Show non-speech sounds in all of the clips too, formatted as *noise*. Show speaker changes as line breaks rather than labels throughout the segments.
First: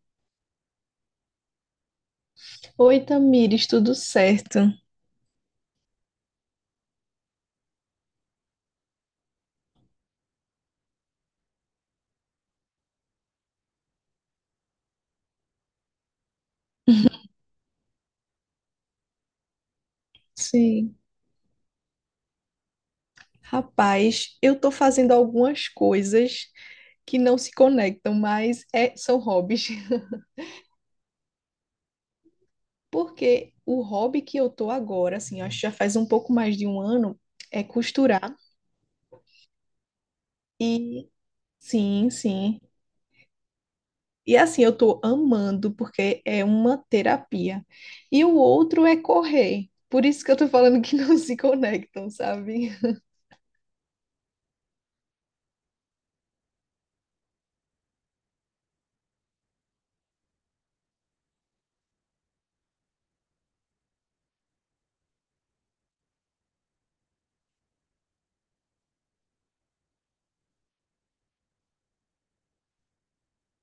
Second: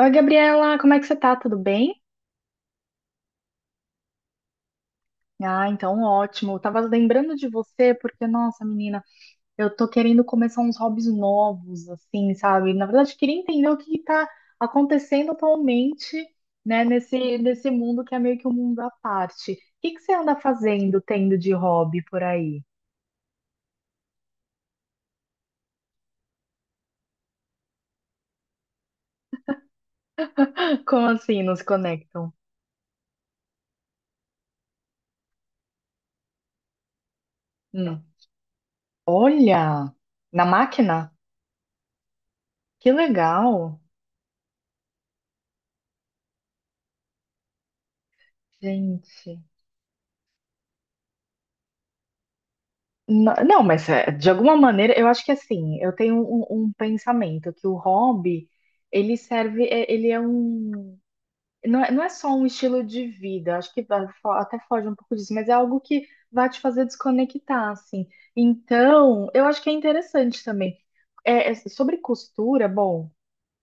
Oi, Gabriela, como é que você tá? Tudo bem?
Oi, Tamires, tudo certo?
Ah, então ótimo. Eu tava lembrando de você porque, nossa, menina, eu tô querendo começar uns hobbies novos, assim, sabe? Na verdade, queria entender o que que tá acontecendo atualmente, né, nesse mundo que é meio que um mundo à parte. O que que você anda
Sim.
fazendo, tendo de hobby por aí?
Rapaz, eu tô fazendo algumas coisas que não se conectam, mas são hobbies. *laughs*
*laughs* Como assim, nos conectam?
Porque o hobby que eu tô agora, assim, acho que já faz um pouco mais de um ano, é
Hum.
costurar.
Olha, na
E
máquina?
sim, sim.
Que legal,
E assim, eu tô amando, porque é uma terapia. E o outro é
gente.
correr. Por isso que eu tô falando que *laughs* não se conectam, sabe?
Não, mas é, de alguma maneira, eu acho que assim, eu tenho um pensamento que o hobby, ele serve, ele é um, não é só um estilo de vida, acho que vai até foge um pouco disso, mas é algo que vai te fazer desconectar, assim. Então, eu acho que é interessante também. Sobre costura, bom.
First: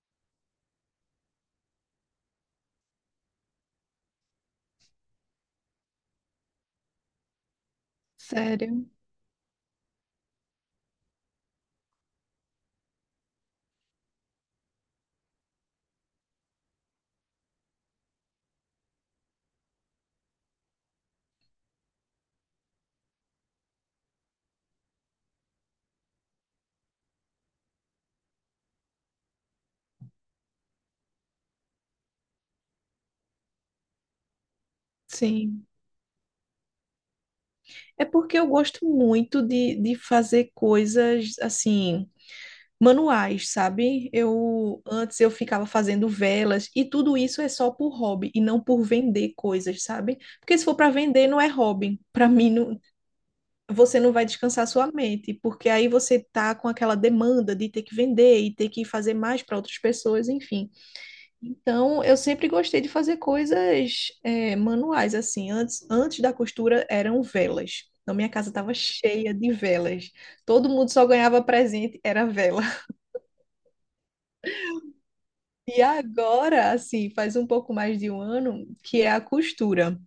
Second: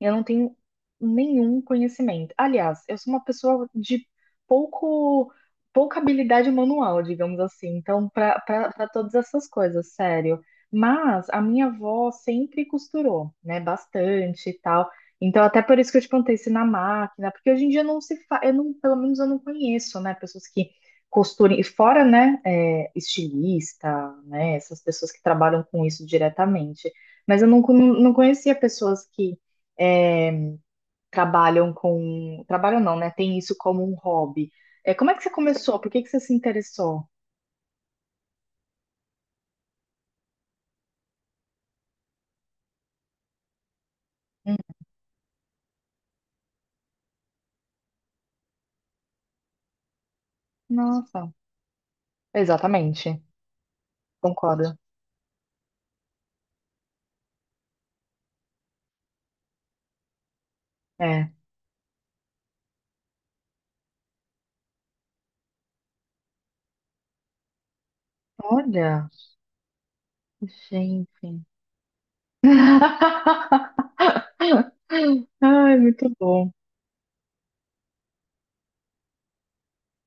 Eu não tenho nenhum conhecimento. Aliás, eu sou uma pessoa de pouco, pouca habilidade manual, digamos assim. Então, para
Sério?
para todas essas coisas, sério. Mas a minha avó sempre costurou, né? Bastante e tal. Então, até por isso que eu te perguntei se na máquina, porque hoje em dia não se faz, eu não, pelo menos eu não conheço, né? Pessoas que costurem, e fora, né? Estilista, né? Essas pessoas que trabalham com isso diretamente. Mas eu não conhecia pessoas que é, trabalham com. Trabalham não, né? Tem isso como um hobby. Como é que você
Sim.
começou? Por que que você se interessou?
É porque eu gosto muito de fazer coisas assim, manuais, sabe?
Hum,
Eu antes eu ficava fazendo velas e tudo isso é só por hobby e não por vender coisas, sabe? Porque se for para vender
nossa,
não é hobby. Para mim não,
exatamente.
você não vai descansar
Concordo.
sua mente, porque aí você tá com aquela demanda de ter que vender e ter que fazer mais para outras pessoas, enfim.
É.
Então, eu sempre gostei de fazer coisas manuais, assim. Antes da costura eram velas. Então, minha casa estava
Olha,
cheia de velas. Todo mundo só ganhava
gente.
presente, era vela.
*laughs* Ai,
E
muito bom.
agora, assim, faz um pouco mais de um ano que é a costura.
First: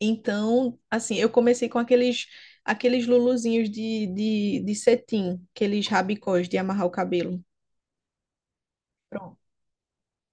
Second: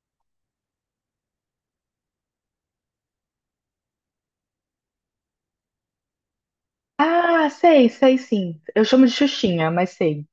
Então, assim, eu comecei com aqueles luluzinhos de cetim, aqueles rabicós de amarrar o cabelo.
Ah, sei, sei sim. Eu chamo de
Pronto.
Xuxinha, mas sei.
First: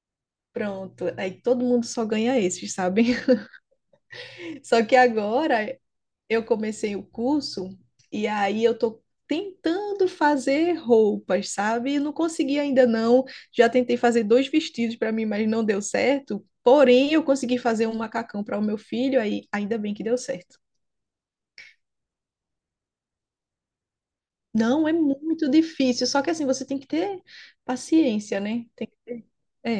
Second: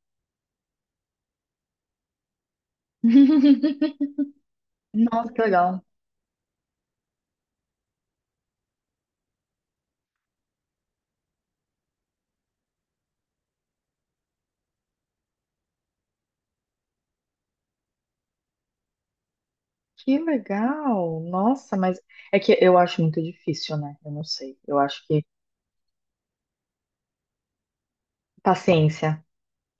Pronto, aí todo mundo só ganha esses, sabe?
*laughs*
*laughs* Só que
Nossa, que
agora
legal.
eu comecei o curso e aí eu tô tentando fazer roupas, sabe? Não consegui ainda não. Já tentei fazer dois vestidos para mim, mas não deu certo. Porém, eu consegui fazer um macacão para o meu filho, aí ainda bem que deu
Que
certo.
legal. Nossa, mas é que eu acho muito difícil, né? Eu não sei. Eu
Não, é
acho que
muito difícil, só que assim você tem que ter paciência, né? Tem que
paciência.
ter.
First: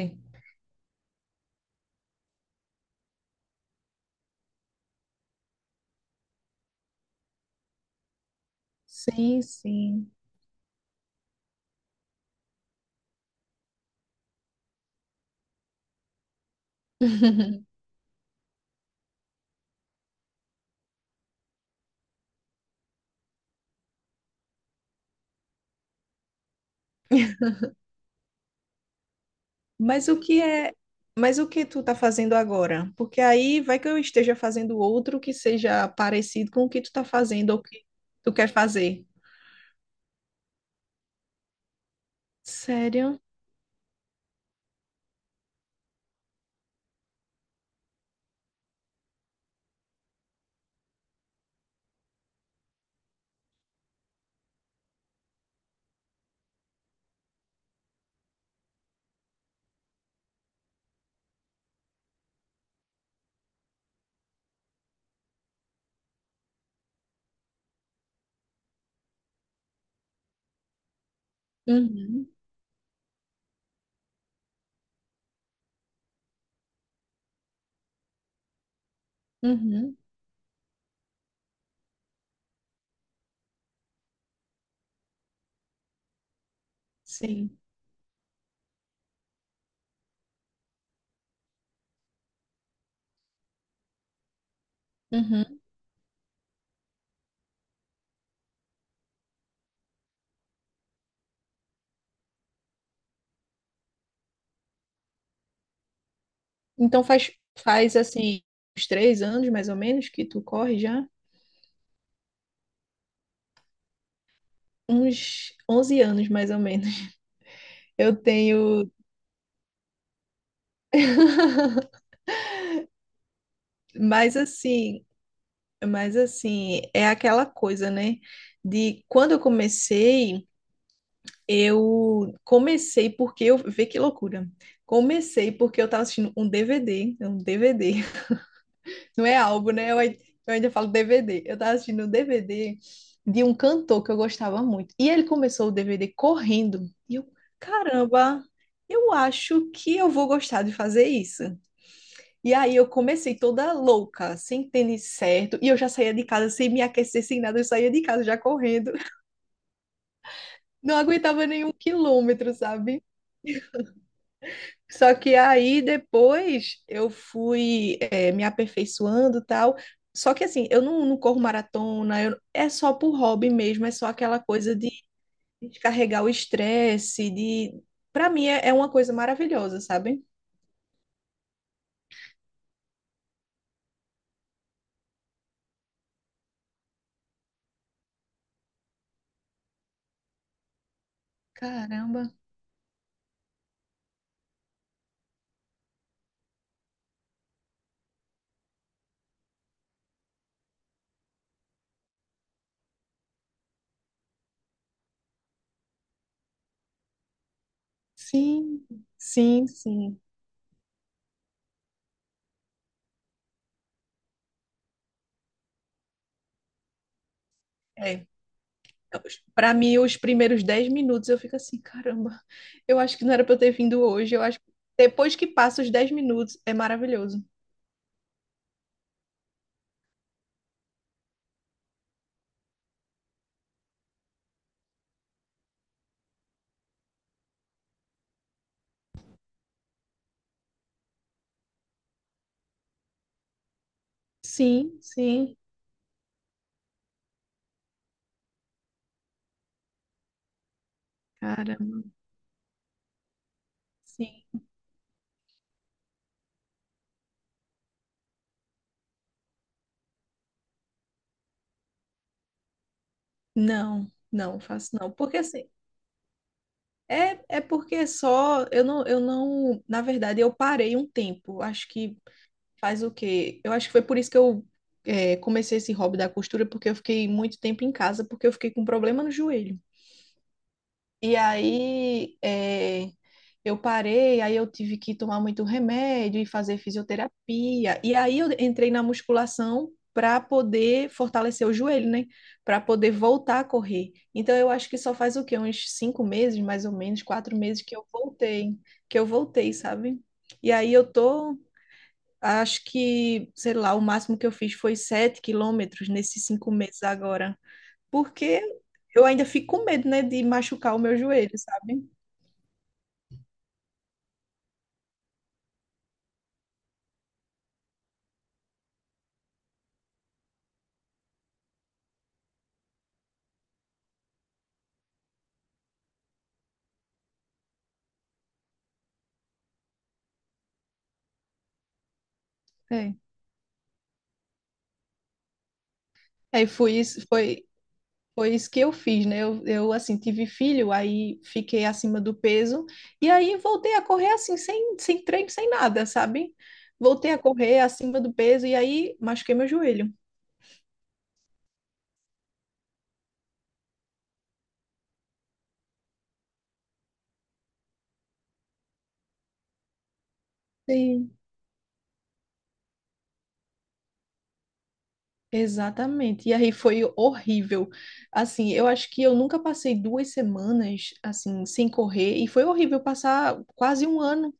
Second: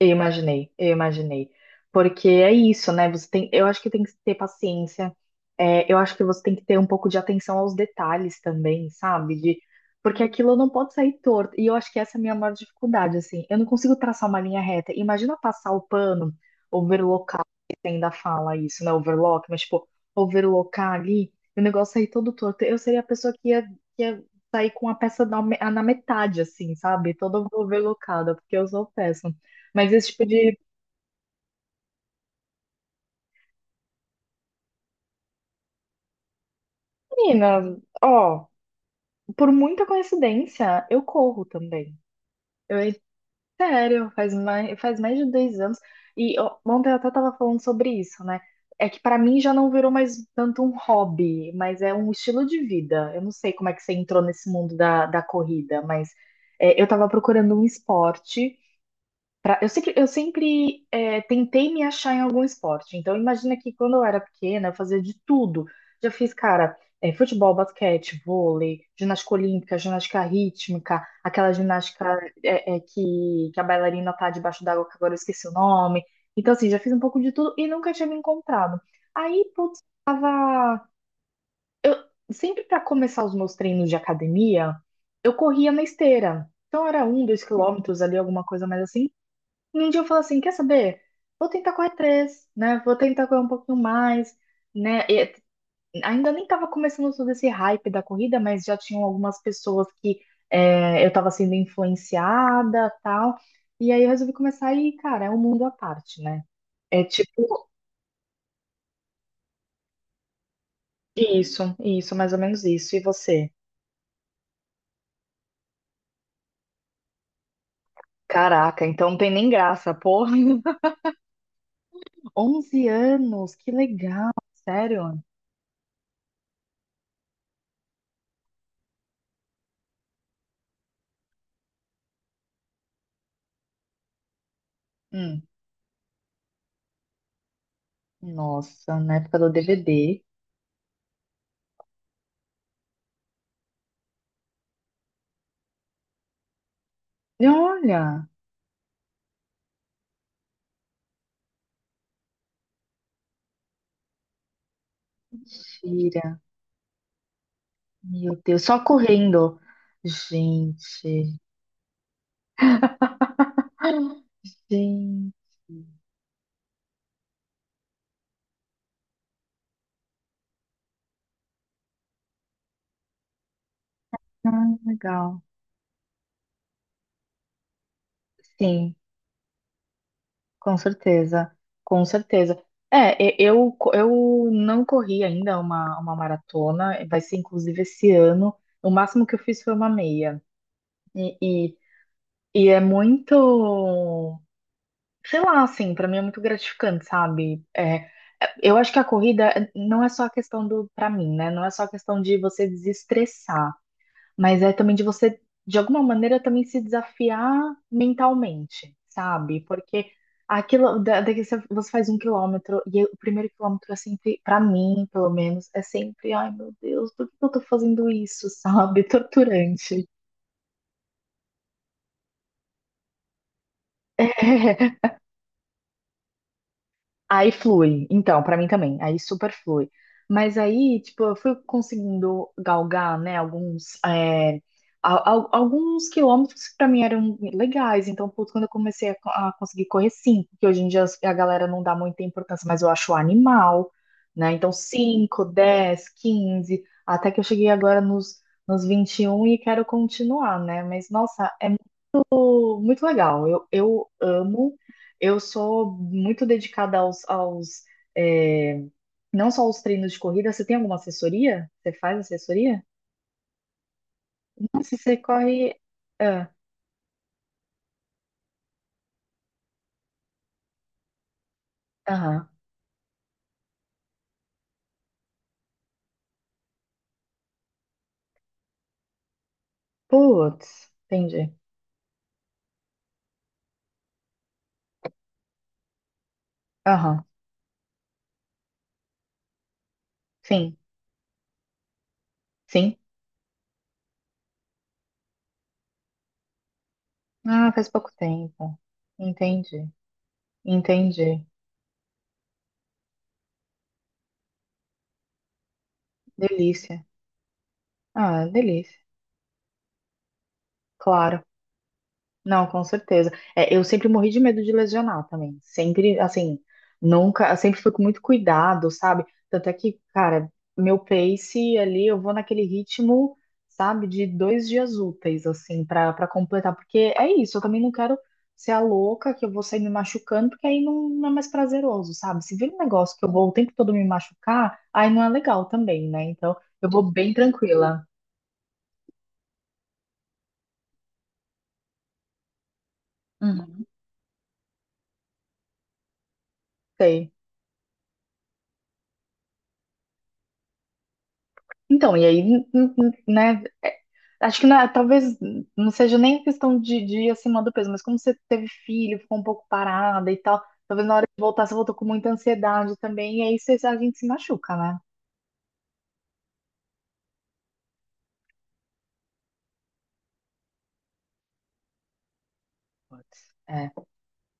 Eu imaginei, eu imaginei. Porque é isso, né? Você tem, eu acho que tem que ter paciência. Eu acho que você tem que ter um pouco de atenção aos detalhes também, sabe?
Sim, sim.
Porque aquilo não pode sair torto. E eu acho que essa é a minha maior dificuldade, assim. Eu não consigo traçar uma linha reta. Imagina passar o pano, overlocar,
*laughs*
que você ainda fala isso, né? Overlock, mas tipo, overlocar ali, e o negócio sair todo torto. Eu seria a pessoa que ia sair com a peça na metade, assim, sabe? Toda overlocada, porque eu sou péssima. Mas
Mas
esse
o
tipo
que
de
é, mas o que tu tá fazendo agora? Porque aí vai que eu esteja fazendo outro que seja parecido com o que tu tá fazendo ou
menina,
que tu
ó,
quer fazer.
por muita coincidência, eu corro também. É
Sério?
sério, faz mais de 2 anos. E ó, ontem eu até tava falando sobre isso, né? É que pra mim já não virou mais tanto um hobby, mas é um estilo de vida. Eu não sei como é que você entrou nesse mundo da corrida, mas eu tava procurando um esporte. Eu sempre tentei me achar em algum esporte. Então, imagina que quando eu era pequena, eu fazia de tudo. Já fiz, cara, futebol, basquete, vôlei, ginástica olímpica, ginástica rítmica, aquela ginástica
Uhum,
que a bailarina tá debaixo d'água, que agora eu esqueci o nome. Então, assim, já fiz um pouco de tudo e nunca tinha me encontrado. Aí, putz,
uhum,
eu sempre para começar os meus treinos de academia, eu corria na esteira. Então, era um, dois
sim.
quilômetros ali, alguma coisa mais assim. E um dia eu falo assim, quer saber? Vou tentar correr três, né? Vou tentar correr um pouquinho mais, né? E
Uhum.
ainda nem tava começando todo esse hype da corrida, mas já tinham algumas pessoas que eu tava sendo influenciada, tal. E aí eu resolvi começar e, cara, é um mundo à parte, né?
Então
É
faz
tipo
faz assim uns 3 anos mais ou menos que tu corre já?
isso, isso, mais ou menos isso. E você?
Uns 11 anos mais ou menos. Eu
Caraca,
tenho
então não tem nem graça, porra. *laughs*
*laughs*
11 anos, que legal,
Mas assim,
sério?
mas assim, é aquela coisa, né? De quando eu comecei. Eu comecei porque eu. Vê que loucura.
Hum,
Comecei porque eu tava assistindo um DVD. É um DVD.
nossa,
*laughs*
na
Não é
época do
álbum, né?
DVD.
Eu ainda falo DVD. Eu tava assistindo um DVD de um cantor que eu gostava muito. E ele começou o DVD correndo. E eu,
E olha.
caramba, eu acho que eu vou gostar de fazer isso. E aí eu comecei toda louca, sem tênis certo. E eu já saía de
Mentira.
casa sem me aquecer, sem nada. Eu saía de casa já
Meu Deus, só
correndo. *laughs*
correndo.
Não
Gente.
aguentava nenhum quilômetro, sabe?
Ah,
Só
gente.
que aí depois eu fui me aperfeiçoando e tal. Só que assim, eu não, não corro maratona, eu- é só por hobby mesmo, é só aquela
Ah,
coisa de
legal.
descarregar o estresse, de... Pra mim é, é uma
Sim,
coisa maravilhosa, sabe?
com certeza. Com certeza. Eu não corri ainda uma maratona, vai ser inclusive esse ano. O máximo que eu fiz foi uma meia. E, e,
Caramba.
e é muito. Sei lá, assim, pra mim é muito gratificante, sabe? Eu acho que a corrida não é só a questão do, pra mim, né? Não é só a questão de você desestressar, mas é também de você, de alguma maneira, também se desafiar
Sim,
mentalmente, sabe?
sim,
Porque
sim.
aquilo, daqui você faz 1 km e o primeiro quilômetro é sempre, pra mim, pelo menos, é sempre, ai meu Deus, por que eu tô fazendo
É.
isso, sabe?
Para mim,
Torturante.
os primeiros 10 minutos eu fico assim, caramba, eu acho que não era pra eu ter vindo hoje. Eu acho que
*laughs*
depois que passa os 10 minutos, é maravilhoso.
Aí flui. Então, pra mim também. Aí super flui. Mas aí, tipo, eu fui conseguindo galgar, né, alguns, é, al- al- alguns quilômetros que pra mim eram legais. Então, putz, quando eu comecei a conseguir correr cinco, que hoje em dia a galera não dá muita importância, mas eu acho animal, né? Então,
Sim,
cinco,
sim.
10, 15, até que eu cheguei agora nos 21 e quero continuar, né? Mas, nossa, é
Caramba.
muito legal. Eu
Sim.
amo, eu sou muito dedicada é, não só aos treinos de corrida. Você tem alguma assessoria? Você faz assessoria?
Não, não faço
Se
não.
você
Porque assim,
corre. ah,
é, porque só eu não, na verdade, eu parei um tempo. Acho que
Aham.
faz o quê? Eu acho que foi por isso que eu comecei esse hobby da costura, porque eu fiquei muito tempo em casa, porque eu fiquei com um problema no joelho.
Putz,
E
entendi.
aí eu parei, aí eu tive que tomar muito remédio e fazer
Aham.
fisioterapia. E aí eu entrei na musculação para
Sim,
poder fortalecer o joelho, né? Para
sim.
poder voltar a correr. Então eu acho que só faz o quê? Uns 5 meses, mais ou menos, quatro
Ah,
meses
faz
que eu
pouco
voltei,
tempo. Entendi,
sabe? E aí eu
entendi.
tô, acho que, sei lá, o máximo que eu fiz foi 7 quilômetros nesses 5 meses
Delícia.
agora.
Ah,
Porque
delícia.
eu ainda fico com medo, né, de machucar o meu
Claro.
joelho, sabe?
Não, com certeza. Eu sempre morri de medo de lesionar também. Sempre, assim, nunca, sempre fui com muito cuidado, sabe? Tanto é que, cara, meu pace ali, eu vou naquele ritmo, sabe, de 2 dias úteis, assim, pra completar. Porque é isso, eu também não quero ser a louca que eu vou sair me machucando, porque aí não, não é mais prazeroso, sabe? Se vira um
É.
negócio que eu vou o tempo todo me machucar, aí não é legal também, né? Então,
Aí
eu
foi
vou
isso,
bem
foi,
tranquila.
foi isso que eu fiz, né? Eu, assim, tive filho, aí fiquei acima do peso, e aí
Uhum,
voltei a correr, assim, sem treino, sem nada, sabe? Voltei
sei.
a correr acima do peso, e aí machuquei meu joelho.
Então, e aí, né? Acho que talvez não seja nem questão de ir acima do peso, mas como você teve filho, ficou um pouco parada e tal, talvez na hora
Sim.
de voltar você voltou com muita ansiedade também, e aí você, a gente se machuca, né?
Exatamente. E aí foi horrível. Assim, eu acho que eu nunca passei 2 semanas assim sem correr e foi horrível
Putz.
passar
É.
quase um ano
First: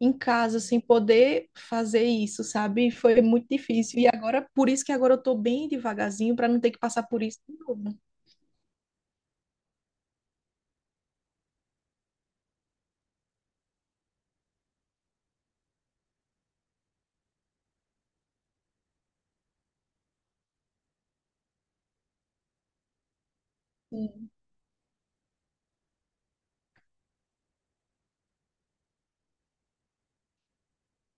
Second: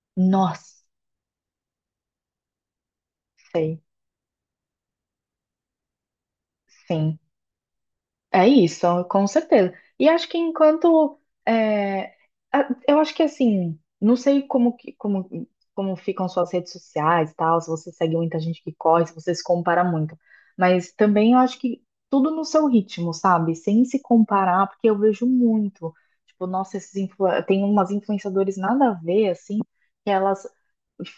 em casa sem
Nossa,
poder fazer isso, sabe? Foi muito
sei,
difícil. E agora, por isso que agora eu tô bem devagarzinho para não ter que passar
sim.
por isso de novo.
É isso, com certeza. E acho que enquanto é, eu acho que assim, não sei como que- como como ficam suas redes sociais e tal, se você segue muita gente que corre, se você se compara muito, mas também eu acho que tudo no seu ritmo, sabe? Sem se
Sim,
comparar, porque eu vejo muito, tipo, nossa, tem umas influenciadores nada a ver assim, que elas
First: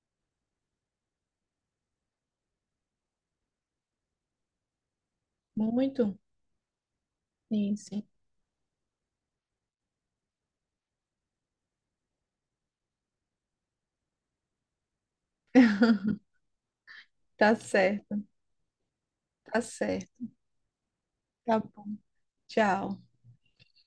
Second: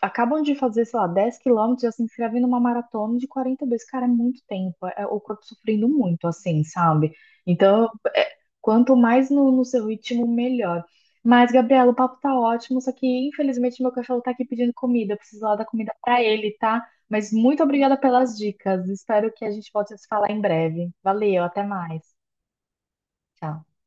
acabam de fazer, sei lá, 10 km, já se inscrevem numa maratona de 40 vezes, cara, é muito tempo. É o corpo sofrendo
muito.
muito, assim, sabe?
Sim,
Então,
sim.
é, quanto mais no seu ritmo, melhor. Mas, Gabriela, o papo tá ótimo, só que infelizmente meu cachorro tá aqui pedindo comida. Eu preciso lá dar comida pra ele, tá? Mas
Tá
muito obrigada
certo,
pelas dicas. Espero que a
tá
gente volte a se
certo.
falar em breve. Valeu,
Tá
até
bom.
mais.
Tchau.
Tchau.